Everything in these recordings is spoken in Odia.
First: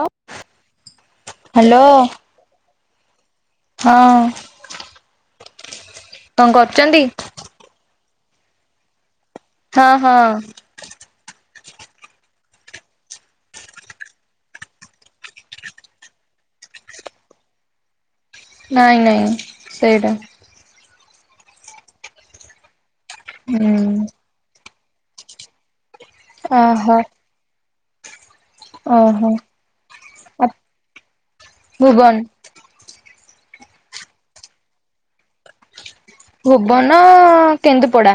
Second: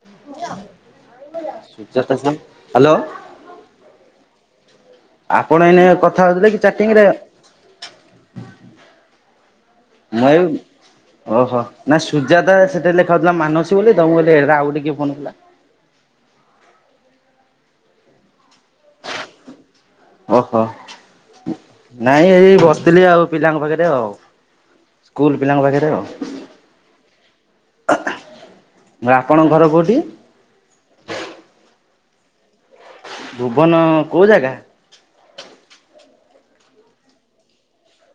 ଅ ହ୍ୟାଲୋ ହ୍ୟାଲୋ ହଁ ଆପଣ ଏଇନେ କଥା କଣ ହଉଥିଲେ କି କରୁଛନ୍ତି ଚାଟିଂରେ। ହଁ ହଁ ମୟୂ ଓହୋ ନା ସୁଜାତା ସେଥିରେ ଲେଖାଯାଉଥିଲା ମାନସୀ ବୋଲି [unintelligible] ଆଉ ଗୋଟେ କିଏ ଫୋନ କଲା। ନାଇଁ ନାଇଁ ସେଇଟା ଓହୋ ନାଇଁ ଏଇ ବସିଥିଲି ଆଉ ପିଲାଙ୍କ ପାଖରେ ହୁଁ ଆଉ। ସ୍କୁଲ ପିଲାଙ୍କ ପାଖରେ ଆ ଓହୋ ଓହୋ ଆପଣଙ୍କ ଘର କୋଉଠି ଆ ଭୁବନ ଭୁବନ କୋଉ ଜାଗା? ଭୁବନ କେନ୍ଦୁପଡ଼ା।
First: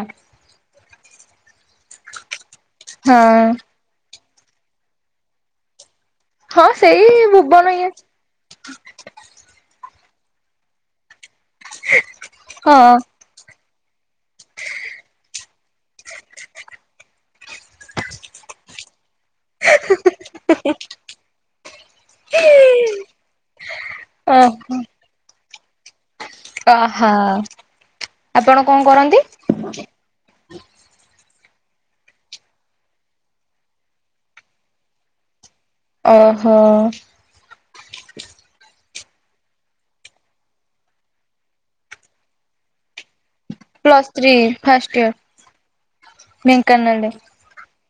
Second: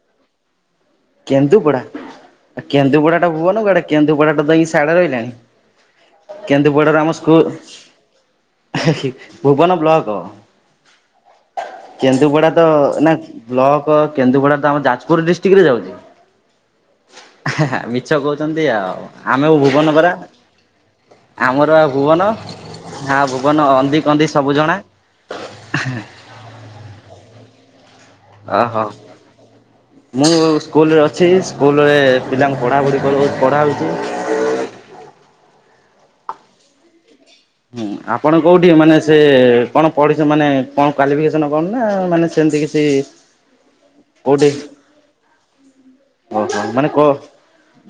କେନ୍ଦୁପଡ଼ା କେନ୍ଦୁପଡ଼ା ହଁ ଟା ଭୁବନ କୁଆଡ଼େ କେନ୍ଦୁପଡ଼ା ଟା ତ ଏଇ ସାଡେ ରହିଲାଣି। ହଁ କେନ୍ଦୁ ସେଇ ବଡ଼ରାମ ଭୁବନ ଇଏ ସ୍କୁ ଭୁବନ ବ୍ଲକ କେନ୍ଦୁପଡ଼ା ତ ହଁ ନାଁ ବ୍ଲକ କେନ୍ଦୁପଡ଼ା ତ ଆମ ଯାଜପୁର ଡିଷ୍ଟ୍ରିକରେ ଯାଉଛି। ମିଛ କହୁଛନ୍ତି ଆଉ ଆମେ ଭୁବନ ପରା। ଆମର ଆଉ ଭୁବନ ହଁ ଭୁବନ ଅନ୍ଦି କନ୍ଦି ସବୁଜଣା। ଅହ ଓ ହୋ ମୁଁ ସ୍କୁଲରେ ଅଛି ସ୍କୁଲରେ ପିଲାଙ୍କୁ ପଢ଼ାପଢ଼ି [unintelligible] ପଢ଼ା ହଉଛି। ଓହୋ ହୁଁ ଆପଣ କୋଉଠି ମାନେ ସେ କଣ ପଢ଼ି ମାନେ କଣ କ୍ୱାଲିଫିକେସନ୍ କଣ ନା ମାନେ ସେମିତି କି ସେ ପ୍ଲସ୍ ଥ୍ରୀ ଫାଷ୍ଟ ଇୟର ଓହୋ ମାନେ ଢେଙ୍କାନାଳରେ କହ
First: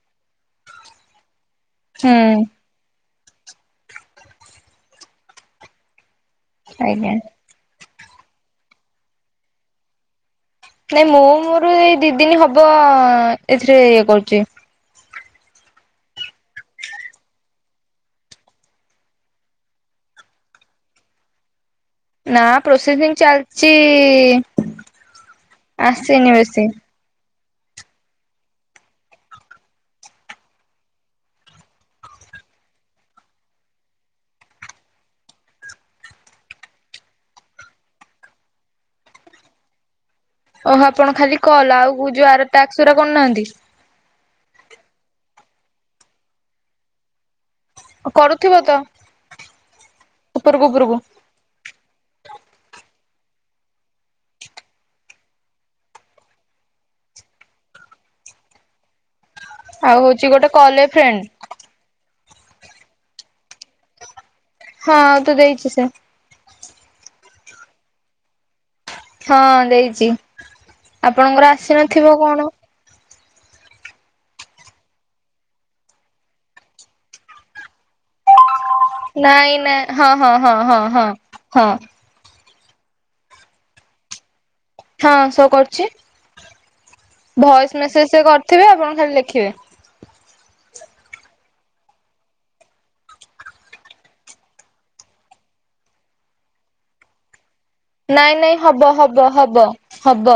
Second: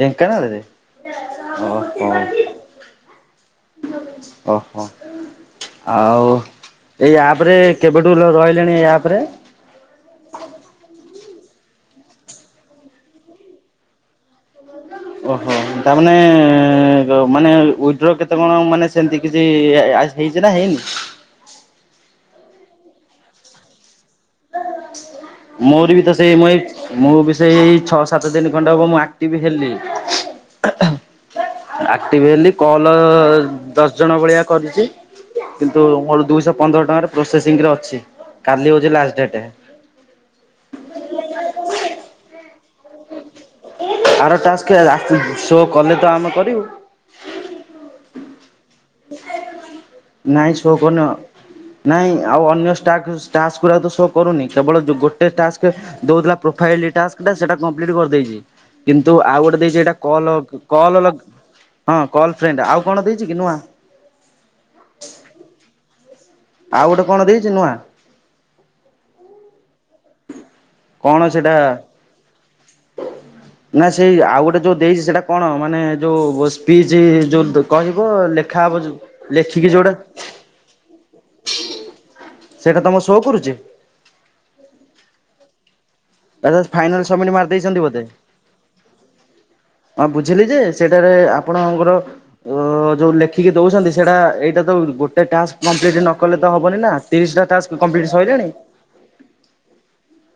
ଢେଙ୍କାନାଳରେ ଓହୋ ହୁଁ ଓହୋ ଆଉ ଆଜ୍ଞା ଏଇ ଆପରେ କେବେଠୁ ରହିଲେଣି ଏ ଆପରେ? ନାଇଁ ମୁଁ ମୋର ଏଇ ଦି ଦିନ ହବ ଏଥିରେ ଇଏ କରୁଛି। ଓହୋ ତାମାନେ ମାନେ ଉଡ୍ର କେତେ କଣ ମାନେ ସେମିତି କିଛି ଆ ହେଇଛି ନା ହେଇନି। ନା ପ୍ରୋସେସିଂ ଚାଲିଛି। ମୋର ବି ତ ଆସିନି ସେଇ ମୋ ବେଶୀ। ଏ ମୁଁ ବି ସେଇ ଇ ଛଅ ସାତ ଦିନି ଖଣ୍ଡେ ହବ ମୁଁ ଆକ୍ଟିଭ ହେଲି। ଆକ୍ଟିଭ ହେଲି କଲ ଦଶ ଜଣ ଭଳିଆ କରିଚି। କିନ୍ତୁ ମୋର ଦୁଇଶହ ପନ୍ଦର ଟଙ୍କାରେ ପ୍ରୋସେସିଂରେ ଅଛି କାଲି ହଉଚି ଲାଷ୍ଟ ଡେଟେ। ଓହୋ ଆପଣ ଖାଲି କଲ ଆଉ କୁ ଯୋଉ ଆର ଟାକ୍ସ ଗୁରା କରୁନାହାନ୍ତି? ଆର ଟାସ୍କେ ଆସିନି ସୋ କଲେ ତ ଆମେ କରିବୁ। କରୁଥିବ ତ? ନାଇଁ ଉପରକୁ ସୋ ଉପରକୁ କରନ। ନାଇଁ ଆଉ ଅନ୍ୟ ଷ୍ଟାକ ଟାସ୍କ ଗୁରା ସୋ କରୁନି କେବଳ ଯୋ ଗୋଟେ ଟାସ୍କେ ଦଉଥିଲା ପ୍ରୋଫାଇଲି ଟାସ୍କ ସେଟା କମ୍ପ୍ଲିଟ କରଦେଇଚି କିନ୍ତୁ ଆଉ ଗୋଟେ ଦେଇଚି ହେଟା ଆଉ ହଉଛି କଲ ଗୋଟେ ଏ କଲ ଫ୍ରେଣ୍ଡ। ଲଗ ହଁ କଲ ଫ୍ରେଣ୍ଡ ଆଉ କଣ ଦେଇଚି କି ନୂଆ? ହଁ ଆଉ ତ ଦେଇଚି ସେ। ଆଉ ଗୋଟେ କଣ ଦେଇଚି ନୂଆ? ହଁ ଦେଇଚି କଣ ଆପଣଙ୍କର ସେଟା ଆସିନଥିବ କଣ? ନା ସେଇ ଆଉ ଗୋଟେ ଯୋଉ ଦେଇଚି ସେଟା କଣ ମାନେ ଯୋଉ ଅ ସ୍ପିଚ ଯୋଉ କହିବ ଲେଖ ଖା ହବ ଯୋଉ ନାଇଁ ଲେଖିକି ନା ଯୋଉଟା ହଁ ହଁ ହଁ ହଁ ହଁ। ସେଟା ତମ ସୋ କରୁଚି? ହଁ ସୋ କରଚି ଫାଇନାଲ ସବମିଟ ଭଏସ୍ ମାରିଦେଇଛନ୍ତି ବୋଧେ। ମେସେଜ ସେ କରଥିବେ ଆପଣ ଖାଲି ଲେଖିବେ। ହଁ ବୁଝିଲି ଯେ ସେଟାରେ ଆପଣଙ୍କର ଅ ଯୋଉ ଲେଖିକି ଦଉସନ୍ତି ସେଡ଼ା ଏଇଟା ତ ଗୋଟେ ଟାସ୍କ କମ୍ପ୍ଲିଟ ନ କଲେ ତ ହବନି ନା ତିରିଶଟା ଟାସ୍କ କମ୍ପ୍ଲିଟ ନାଇଁ ସଇଲାଣି? ନାଇଁ ହବ ହବ ହବ ହବ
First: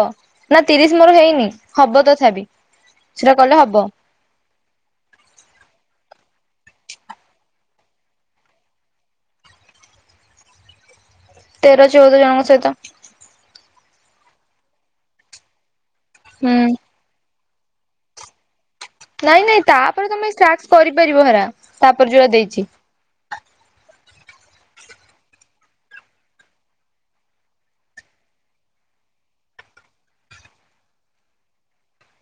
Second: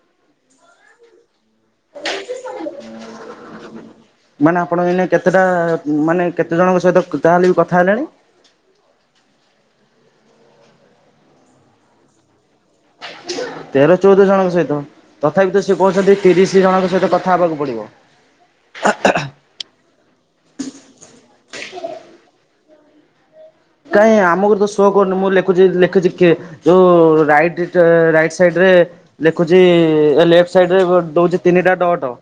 ନା ତିରିଶ ମୋର ହେଇନି। ହବ ତଥାବି ସେଟା କଲେ ହବ। ମାନେ ଆପଣ ଏଇନେ କେତେଟା ମାନେ କେତେ ଜଣଙ୍କ ସହିତ କ ଯାହାହେଲେ ବି କଥା ହେଲାଣି? ତେର ଚଉଦ ଜଣଙ୍କ ସହିତ। ତେର ଚଉଦ ଜଣଙ୍କ ସହିତ ତଥାବି ତ ସିଏ କହୁଛନ୍ତି ହୁଁ ତିରିଶ ଜଣଙ୍କ ସହିତ କ ଥା ହବାକୁ ପଡ଼ିବ। ନାଇଁ ନାଇଁ ତାପରେ ତମେ ଟାକ୍ସ କରିପାରିବ ହେରା ତାପରେ ଯୋଉରା ଦେଇଚି। କାଇଁ ଆମକୁ ତ ସୋ କରୁନି ମୁଁ ଲେଖୁଚି ଲେଖୁଚି କିଏ ଯୋଉ ରାଇଟ ଟ ରାଇଟ ସାଇଡ଼ ରେ ଲେଖୁଚି ଇ ଇ ଏ ଲେଫଟ ସାଇଡ଼ ରେ ବ ଦଉଚି ତିନିଟା ଡ଼ଟ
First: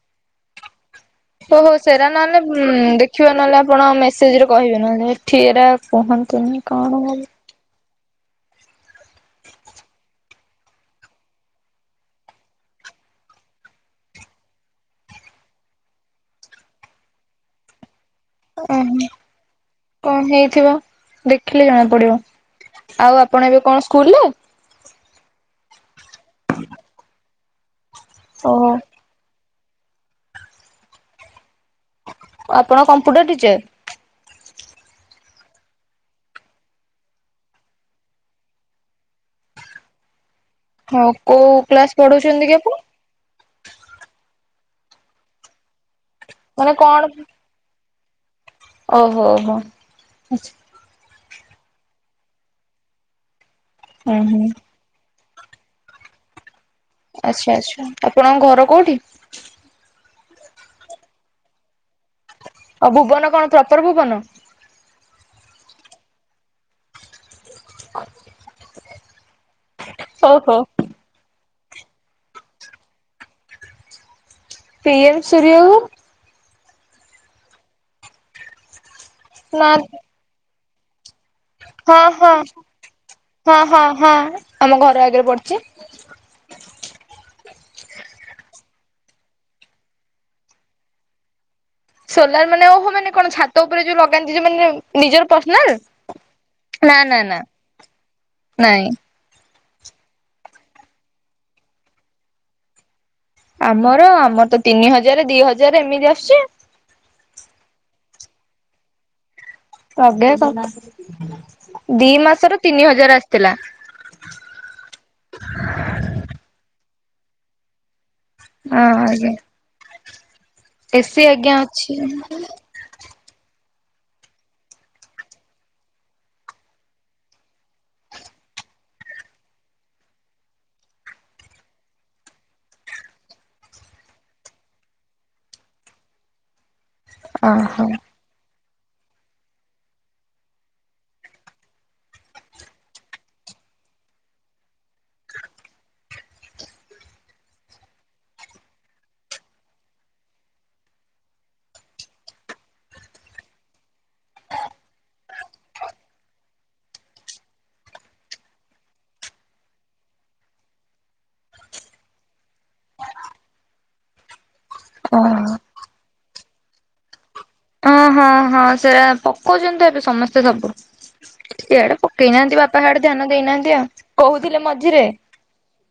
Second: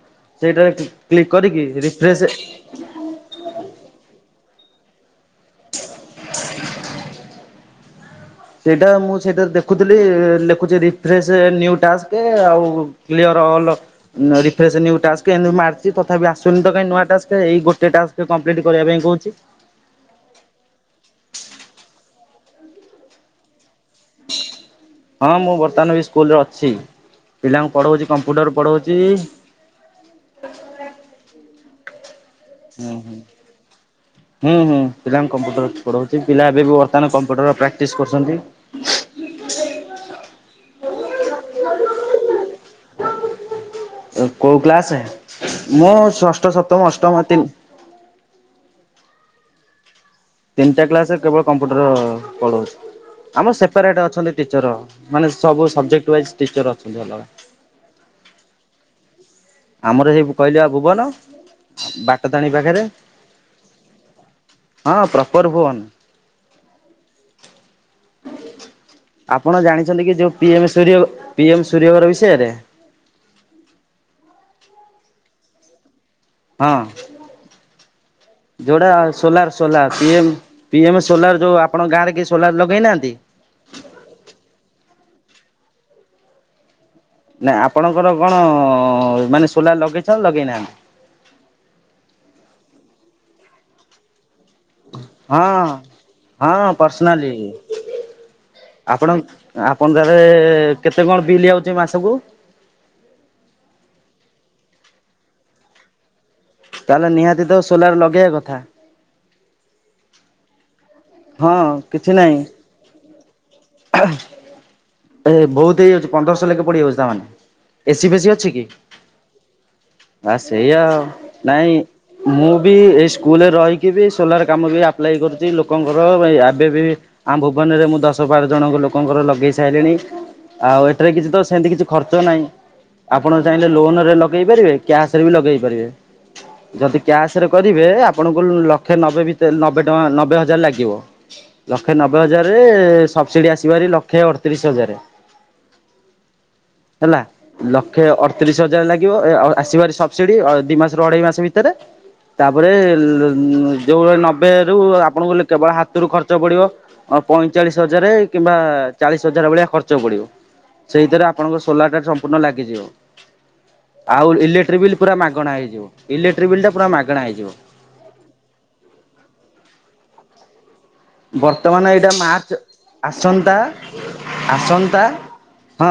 ସେଇଟାରେ କ୍ଲି ଓହୋ ସେରା ନହେଲେ ଉଁ ଉଁ ଦେଖ ଖିବ ନହେଲେ ନାଇଁ ଆପଣ ମେସେଜରେ କହିବେ ନହେଲେ ଏଠି ଏରା କୁହନ୍ତିନି କଣ କହିବି? ସେଇଟା ମୁଁ ସେଇଟାରେ ଦେଖୁଥିଲି ଲେଖୁଚି ରିଫ୍ରେସେ ନିଉ ଟାସ୍କେ ଆଉ କ୍ଳିଅର ଅଲ। ନ ରିଫ୍ରେସେ ନିଉ ଟାସ୍କେ ଏନ୍ତି ମାରଚି ତଥାବି ଆସୁନି ତ କାଇଁ ନୂଆ ଟାସ୍କେ ଏଇ ଗୋଟେ ଟାସ ସେ କମ୍ପ୍ଲିଟ୍ କରିବା ଓହୋ ପାଇଁ କହୁଚି। କଣ ହେଇଥିବ ଦେଖିଲେ ଜଣା ପଡ଼ିବ ଆଉ ଆପଣ ଏବେ କଣ ସ୍କୁଲରେ? ହଁ ମୁଁ ବର୍ତ୍ତମାନ ବି ସ୍କୁଲରେ ଅଛି ପିଲାଙ୍କୁ ପଢ଼ଉଚି କମ୍ପ୍ୟୁଟର ଓହୋ ପଢ଼ଉଚି। [inaudible] ଆପଣ ହୁଁ ହୁଁ। Computer teacher? ହୁଁ ହୁଁ ପିଲାଙ୍କୁ କମ୍ପ୍ୟୁଟର ପଢ଼ଉଚି ପିଲା ଏବେ ବି ବର୍ତ୍ତମାନ କମ୍ପ୍ୟୁଟର ପ୍ରାକ୍ଟିସ୍ କରୁଚନ୍ତି। ହଉ କୋଉ କ୍ଲାସ ପଢ଼ଉଚନ୍ତି କି ଆପଣ? ଅ କୋଉ କ୍ଲାସେ ମୁଁ ଷଷ୍ଠ, ମାନେ ସପ୍ତମ, କଣ ଅଷ୍ଟମ ତିନ ଓହୋ ଓହୋ ଆଛ ତିନଟା କ୍ଲାସେରେ କେବଳ କମ୍ପ୍ୟୁଟର ପଳଉଚି ଆମର ସେପାରେଟ୍ ହୁଁ ଅଛନ୍ତି ହୁଁ ଟିଚର। ମାନେ ସବୁ ସବଜେକ୍ଟ ୱାଇଜ୍ ଟିଚର୍ ଅଛନ୍ତି [unintelligible] ଆଚ୍ଛା-ଆଚ୍ଛା ଆପଣଙ୍କ ଘର କୋଉଠି? ଆମର ସେଇ କହିଲି ବା ଭୁବନ ବାଟତାରେଣୀ ପାଖେରେ। ଆଉ ଭୁବନ କଣ ପ୍ରପର ଭୁବନ? ହଁ ପ୍ରପର୍ ଭୁବନ୍। ଆଉ ଆପଣ ଜାଣିଛନ୍ତି କି ଯୋଉ ଓହୋ ପିଏମ୍ ସର୍ଯ୍ୟ ପିଏମ୍ ସୂର୍ଯ୍ୟ ଘର ବିଷୟରେ? ପିଏମ୍ ସୂର୍ଯ୍ୟ ଘର ହଁ ଯୋଉଟା ନା ସୋଲାର୍-ସୋଲାର୍ ପିଏମ୍-ପିଏମ୍ ସୋଲାର୍ ଯୋଉ ଆପଣଙ୍କ ଗାଁରେ କିଏ ସୋଲାର୍ ଲଗେଇ ନାହାନ୍ତି? ହଁ-ହଁ-ହଁ ଆମ ଘର ଆଗେରେ ପଡିଚି। ନା ଆପଣଙ୍କର କଣ ମାନେ ସୋଲାର୍ ଲଗେଇଛ ଲଗେଇ ନାହାନ୍ତି? ସୋଲାର୍ ମାନେ ଓହୋ ମାନେ କଣ ଛାତ ଉପରେ ଯୋଉ ଲଗାନ୍ତି ଯୋଉ ମାନେ ନିଜର ପର୍ସନାଲ? ହଁ-ହଁ ନା ନା ପର୍ସନାଲି ନା ନାଇଁ ଆପଣ ଆପଣ [unintelligible] କେତେ କଣ ବିଲ୍ ଆଉଚି ମାସକୁ? ଆମର-ଆମର ତ ତିନି ହଜାରେ ଦି ହଜାରେ ଏମିତି ଆସୁଚି ଆଉ। ତାହେଲେ ନିହାତି ତ ସୋଲାର୍ ଲଗେଇଆ କଥା। ଲଗେଇଆ କଥା, ହଁ ଦି ମାସର ତିନି ହଜାର ଆସିଥିଲା। ଏହେ ବହୁତ୍ ହେଇଯାଉଚି ପନ୍ଦରଶହ ଲେଖେ ପଡିଯାଉଚି ତା ମାନେ, ଏସି ଫେସିି ଅଛି କି? ହଁ, ଅଜ୍ଞ। ଆ ସେଇଆ ଆଉ, ନାଇଁ ଅଛି ମୁଁ ବି ଏଇ ସ୍କୁଲରେ ରହିକି ବି ସୋଲାର୍ କାମ ବି ଆପ୍ଲାଇ କରୁଚି ଲୋକଙ୍କର, ଏବେ ବି ଆମ ଭୁବନରେ ମୁଁ ଦଶ ବାର ଜଣକ ଲୋକଙ୍କର ଲଗେଇ ସାଇଲେଣି, ଆଉ ଏଠାରେ କିଛି ତ ସେନ୍ତି କିଛି ଖର୍ଚ୍ଚ ନାହିଁ। ଆପଣ ଚାହିଁଲେ ଲୋନ ରେ ଲଗେଇ ପାରିବେ କ୍ୟାସ୍ ରେ ବି ଲଗେଇ ପାରିବେ। ଯଦି କ୍ୟାସ୍ ରେ ଓହୋ କରିବେ, ଆ ଆପଣଙ୍କୁ ଲକ୍ଷେ ନବେ ଭିତେ ନବେ ଟଙ୍କା ନବେ ହଜାର୍ ଲାଗିବ, ଲକ୍ଷେ ନବେ ହଜାରେ ସବସିଡି ଆସିବ ହାରି ଲକ୍ଷେ ଅଡତିରିଶ୍ ହଜାରେ। ହେଲା। ଲକ୍ଷେ ଅଡତିରିଶ୍ ହଜାର ଲାଗିବ ଏ ଆସିବ ହାର ସବସିଡି ଦି ମାସରୁ ଅଢେଇ ମାସ ଭିତେରେ। ତାପରେ ଯୋଉ ନବେ ରୁ ଆପଣଙ୍କୁ କେବଳ ହାତୁରୁ ଖର୍ଚ୍ଚ ପଡିବ [unintelligible] ପଇଁଚାଳିଶ୍ ହଜାରେ କିମ୍ବା ଚାଳିଶ୍ ହଜାରେ ଭଳିଆ ଖର୍ଚ୍ଚ ପଡିବ। ସେଇଥିରେ ଆପଣଙ୍କ ସୋଲାର୍ ଟା ସମ୍ପୂର୍ଣ ଲାଗିଯିବ, ଆଉ ଇଲେ ଟ୍ରି ବିଲ୍ ପୁର ମାଗଣା ଓହୋ। ହେଇଯିବ, ଇଲେଟ୍ରି ବିଲ୍ ଟା ପୁରା ମାଗେଣା ହଇଯିବ। ଅ ହଁ-ହଁ ସେଟା ପକଉଚନ୍ତି ତ ଏବେ ସମସ୍ତେ ସବୁ। ବର୍ତ୍ତମାନ [unintelligible] ଏଇଟା ପକେଇ ମାର୍ଚ୍ଚ ନାହାନ୍ତି ବାପା ସାଡେ ଧ୍ୟାନ ଆସନ୍ତା ଦେଇନାହାନ୍ତି ଆଉ କହୁଥିଲେ ଆସନ୍ତା ମଝିରେ। ହଁ।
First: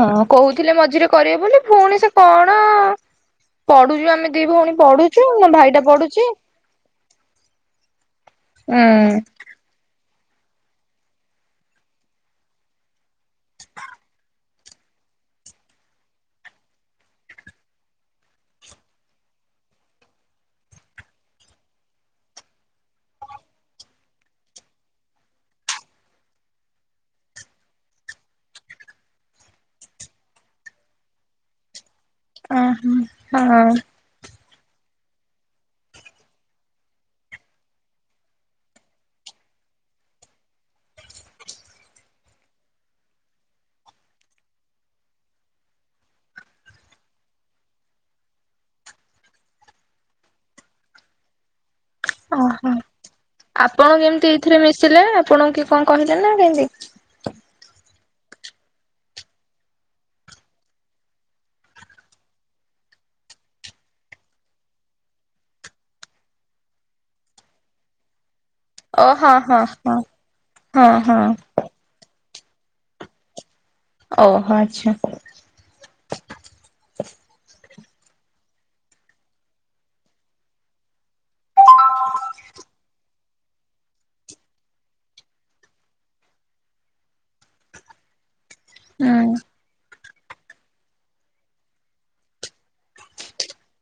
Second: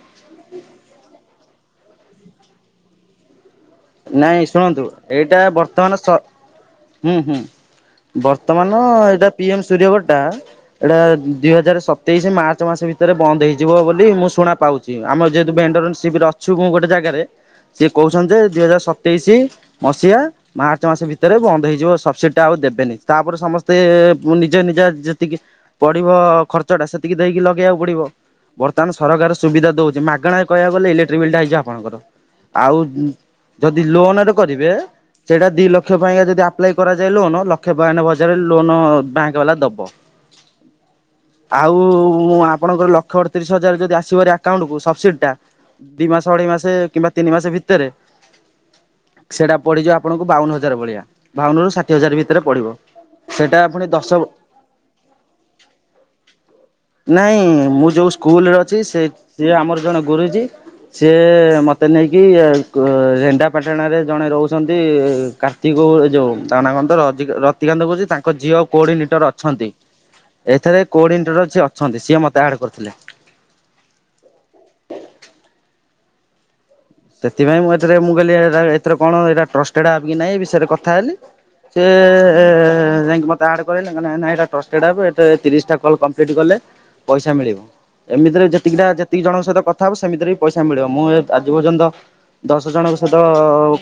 ହଁ କହୁଥିଲେ ମଝିରେ କରିବେ ବୋଲି, ଫୁଣି ସେ କଣ ପଢୁଚୁ ଆମେ ଦି ନାଇଁ ଭଉଣୀ ଶୁଣନ୍ତୁ ପଢୁଚୁ, ମୋ ଭାଇଟା ପଢୁଚି। ହୁଁ-ହୁଁ ବର୍ତ୍ତମାନ ଏଇଟା ଉଁ ପିଏମ୍ ସୂର୍ଯ୍ୟଘର ଟା ଏଇଟା ଦି ହଜାର ସତେଇଶ ମାର୍ଚ୍ଚ ମାସ ଭିତରେ ବନ୍ଦ ହେଇଯିବ ବୋଲି ମୁଁ ଶୁଣା ପାଉ ଚି, ଆମର ଯେହେତୁ ଭେଣ୍ଡର ସିଏ ବି ଅଛୁ ଗୋଟେ ଜାଗାରେ ସିଏ କହୁଚନ୍ତି ଯେ ଦୁଇ ହଜାର ସତେଇଶି ମସିହା ମାର୍ଚ୍ଚ ମାସ ଭିତେରେ ବନ୍ଦ ହେଇଯିବ ସବସିଡି ଟା ଆଉ ଦେବେନି, ତାପରେ ସମସ୍ତେ ନିଜ [unintelligible] ଯେତିକି ପଡିବ ଖର୍ଚ୍ଚ ଟା ସେତିକି ଦେଇକି ଲଗେଇବାକୁ ପଡିବ। ବର୍ତ୍ତମାନ ସରକାର ସୁବିଧା ଦଉଛି ମାଗଣା କୁ କହିବାକୁ ଗଲେ ଇଲେକ୍ଟ୍ରିକ ବିଲ୍ ଟା ହୋଇଛି ଆପଣଙ୍କର। ଆଉ [inaudible] ଯଦି ଲୋନରେ କରିବେ ସେଇଟା ଦି ଲକ୍ଷେ ପାଇଁକା ଯଦି ଆପ୍ଲାଏ କରାଯାଏ ଲୋନ ଲକ୍ଷେ ବୟାନବେ ହାଜର ଲୋନ ବ୍ୟାଙ୍କ ବାଲା ଦବ। [inaudible] ଆଉ ଆପଣଙ୍କର ଲକ୍ଷେ ଅଡତିରିଶ ହଜାର ଯଦି ଆସିବାର ଆକାଉଣ୍ଟ କୁ ସବସିଡି ଦି ମାସ ଅଢେଇ ମାସ କିମ୍ବା ତିନି ମାସ ଭିତରେ ସେଇଟା ପଡିିଯିବ ଆପଣଙ୍କୁ ବାଉନ ହଜାର ଭଳିଆ ବାଉନରୁ ଷାଠିଏ ହଜାର ଭିତରେ ଓହୋ ପଡିବ। ସେଇଟା ପୁଣି ଆପଣ ଦଶ କେମିତି ଏଇଥିରେ ମିଶିଲେ ଆପଣ ଙ୍କୁ କିଏ କଣ କହିଲେ ନା କେମତି ନାଇଁ ମୁଁ ଯୋଉ ସ୍କୁଲରେ ଅଛି ସେ ସିଏ ଆମର ଜଣେ ଗୁରୁଜୀ ସିଏ ମତେ ନେଇକି ରେଣନ୍ଦା ପଟଣା ଜଣେ ରହୁଛନ୍ତି କାର୍ତ୍ତିକ ଯେଉଁ ତାଙ୍କ ନାଁ କଣ ର ର ରତିକା ରତିକାନ୍ତ ଗୁରୁଜୀ ତାଙ୍କ ଝିଅ ଓ କୋଡିନେଟର ହଁ ହଁ ଅଛନ୍ତି ହଁ ଏଥରେ ହଁ ହଁ କୋଡିନେଟର ଅ ଅଛନ୍ତି ସିଏ ମୋତେ ଆଡ଼୍ କରିଥିଲେ। ଓହୋ ଆଚ୍ଛା। ସେଥିପାଇଁ ମୁଁ ଏଥିରେ ମୁଁ କହିଲି ଏର କଣ ଏ ଟ୍ରଷ୍ଟେଡ ଆପ୍ କି ନାଇଁ ବିଷୟରେ କଥା ହେଲି। ସେ ଯାଇକି ମତେ ଆଡ୍ କରେଇଲେ ନାଇଁ ଏଟା ଟ୍ରଷ୍ଟେଡ ଆପ ଏଥିରେ ତିରିଶ ଟା କଲ କଂପ୍ଲିଟ୍ ହେଲେ ପଇସା ମିଳିବ ଏମିତିରେ ଯେ ସେତିକିଟା ଯେତିକି ହୁଁ ଜଣଙ୍କ ସହିତ କଥା ହେବ ସେମିତିରେ ବି ପଇସା ମିଳିବ ମୁଁ ଆଜି ପର୍ଯ୍ୟନ୍ତ ଦଶ ଜଣଙ୍କ ସହିତ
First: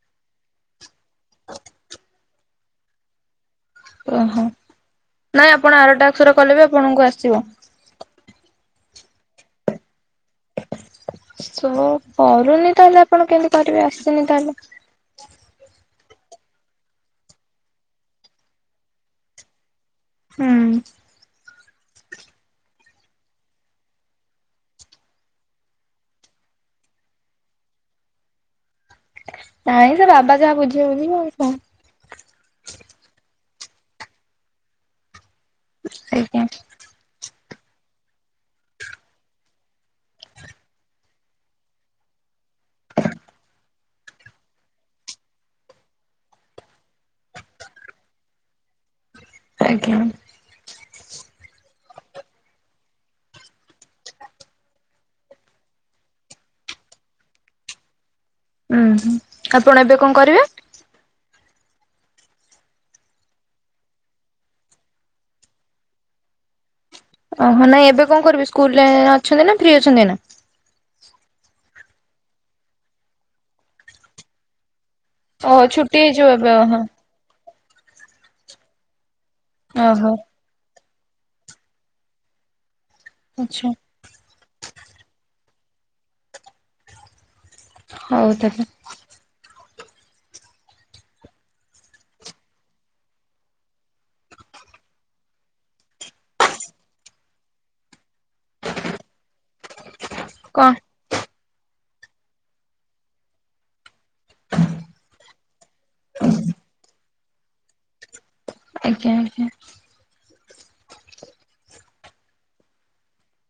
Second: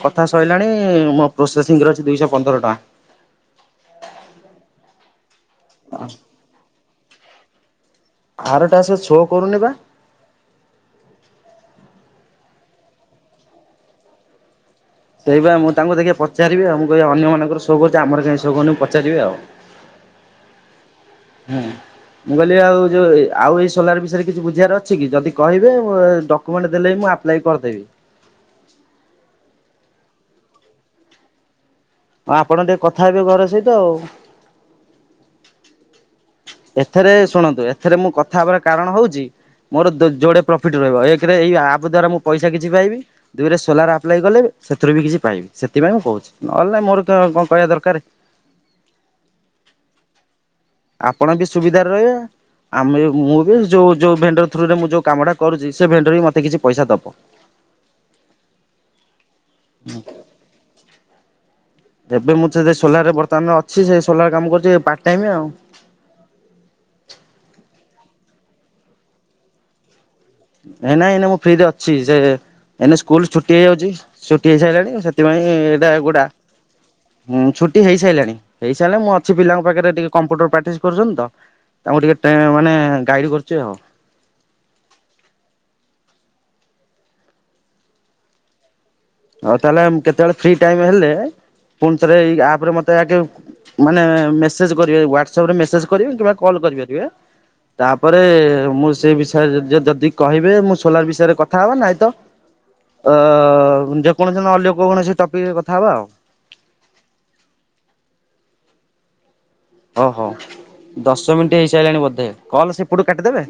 କଥା ସରିଲାଣି ମୋ ପ୍ରୋସେସିଂ ରେ ଅଛି ଦୁଇଶହ ପନ୍ଦର ଟଙ୍କା। ଓହୋ ନାଇଁ ଆପଣ ଆରଟା ଅକ୍ଷର କଲେ ବି ଆପଣଙ୍କୁ ଆସିବ। ଆର ଟ୍ୟାକ୍ସ ଶୋ କରୁନି ବା। ଶୋ କରୁନି ତାହେଲେ ଆପଣ କେମିତି କରିବେ ଆସିନି ତାହେଲେ। ସେଇ ମୁଁ ତାଙ୍କୁ ଦେଖିବା ପଚାରିବି ଆଉ ମୁଁ କହିବି ଅନ୍ୟମାନଙ୍କର ସୋ କରୁଛି ଆମର କାଇଁ ସୋ କରୁନି ପଚାରିବି ଆଉ। ହୁଁ। ହୁଁ। ମୁଁ କହିଲି ଆଉ ଯୋଉ ଆଉ ଏଇ ସୋଲାର ବିଷୟରେ କିଛି ବୁଝିବାର ଅଛି କି? ଯଦି କହିବେ ମୁଁ ଟ ଡକ୍ୟୁମେଣ୍ଟ ଦେଲେ ମୁଁ ଆପ୍ଲାଏ କରିଦେବି। ନାଇଁ ସେ ବାବା ଯାହା ବୁଝିବେ ବୁଝିବେ ଆଉ କଣ। ହଁ ଆପଣ ଟିକେ କଥା ହେବେ ଘର ସହିତ ଆଉ। ଆଜ୍ଞା। ଏଥରେ ଶୁଣନ୍ତୁ ଏଥରେ ମୁଁ କଥା ହେବାର କାରଣ ହଉଛି ମୋର ଯୋଡେ ପ୍ରଫିଟ୍ ରହିବ ଏକେରେ ଏଇ ଆପ୍ ଦ୍ଵାରା ମୁଁ ପଇସା କିଛି ପାଇବି। ଦୁଇରେ ସୋଲାର ଆପ୍ଲାଏ କଲେ ସେଥିରୁ ବି କିଛି ପାଇବି, ସେଥିପାଇଁ ମୁଁ କହୁଛି ନହେଲେ ନାହିଁ ମୋର କଣ କହିବା ଦରକାର। ଆଜ୍ଞା। ଆପଣ ବି ସୁବିଧାରେ ରହିବେ। ଆମେ ମୁଁ ବି ଯୋଉ ଯୋଉ ଭେଣ୍ଡର ଥ୍ରୁରେ ମୁଁ ଯୋଉ କାମଟା କରୁଛି ସେ ଭେଣ୍ଡର ବି ମତେ କିଛି ପଇସା ଦବ। ଉୁଁ ଆପଣ ଏବେ କଣ କରିବେ? ଏବେ ମୁଁ ତ ସେ ସୋଲାର ରେ ବର୍ତ୍ତମାନରେ ଅଛି ସେ ସୋଲାର କାମ କରୁଛି ପାଟ ଟାଇମି ଆଉ। ଓହୋ ନାଇଁ ଏବେ କଣ କରିବି ସ୍କୁଲରେ ଅଛନ୍ତି ନା ଫ୍ରି ଅଛନ୍ତି ଏଇନା? ନଁ ନାଇଁ ଏଇ ମୁଁ ଫ୍ରିରେ ଅଛି ସେ ଏଇନେ ସ୍କୁଲ ଛୁଟି ହେଇଯାଉଛି ଛୁଟି ହେଇ ସାରିଲାଣି ସେ ସେଥିପାଇଁ ଓହୋ ଏଇଟା ଛୁଟି ଗୋଟା ହେଇଯିବ ଏବେ ଓହୋ ହଁ ଛୁଟି ହେଇସାରିଲାଣି ହେଇସାରିଲେ ମୁଁ ଅଛି ପିଲାଙ୍କ ପାଖରେ ଟିକେ ଓହୋ କମ୍ପ୍ୟୁଟର ପା କରୁଛନ୍ତି ତ ତାଙ୍କୁ ଟିକେ ମାନେ ଗାଇଡ କରୁଛି ଆଚ୍ଛା ଆଉ। ହଉ। [unintelligible] ହଉ, ତାହେଲେ କେତେବେଳେ ଫ୍ରି ଟାଇମ ହେଲେ ପୁଣି ଥରେ ଏଇ ଆପରେ ମତେ ଆଗେ ମାନେ, ମେସେଜ୍ କରିବେ, ହ୍ୱଟ୍ସଆପ୍ ରେ ମେସେଜ୍ କରିବେ କିମ୍ବା କଲ୍ କରିପାରିବେ। ତାପରେ ମୁଁ ସେଇ ବିଷୟରେ ଯଦି କହିବେ, ମୁଁ କଣ ସୋଲାର ବିଷୟରେ କଥା ହେବା ନାଇଁ ତ? ଅ ଯେକୌଣସି ନ ହେଲେ ଅନ୍ୟ କୌଣସି ଟପିକ୍ ରେ କଥା ହବା ଆଉ। ଆଜ୍ଞା ଆଜ୍ଞା। ଓହୋ, ଦଶ ମିନିଟ୍ ହେଇସାରିଲାଣି ବୋଧେ। କଲ୍ ସେପଟୁ କାଟିଦେବେ।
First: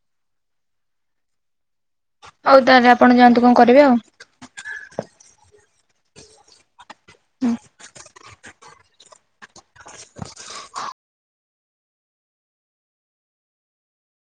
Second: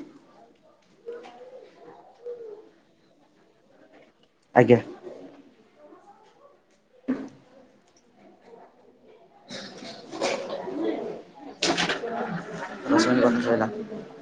ହଉ, ତାହେଲେ ଆପଣ ଯାଆନ୍ତୁ। କଣ କରିବେ ଆଉ? ଆଜ୍ଞା। [inaudible]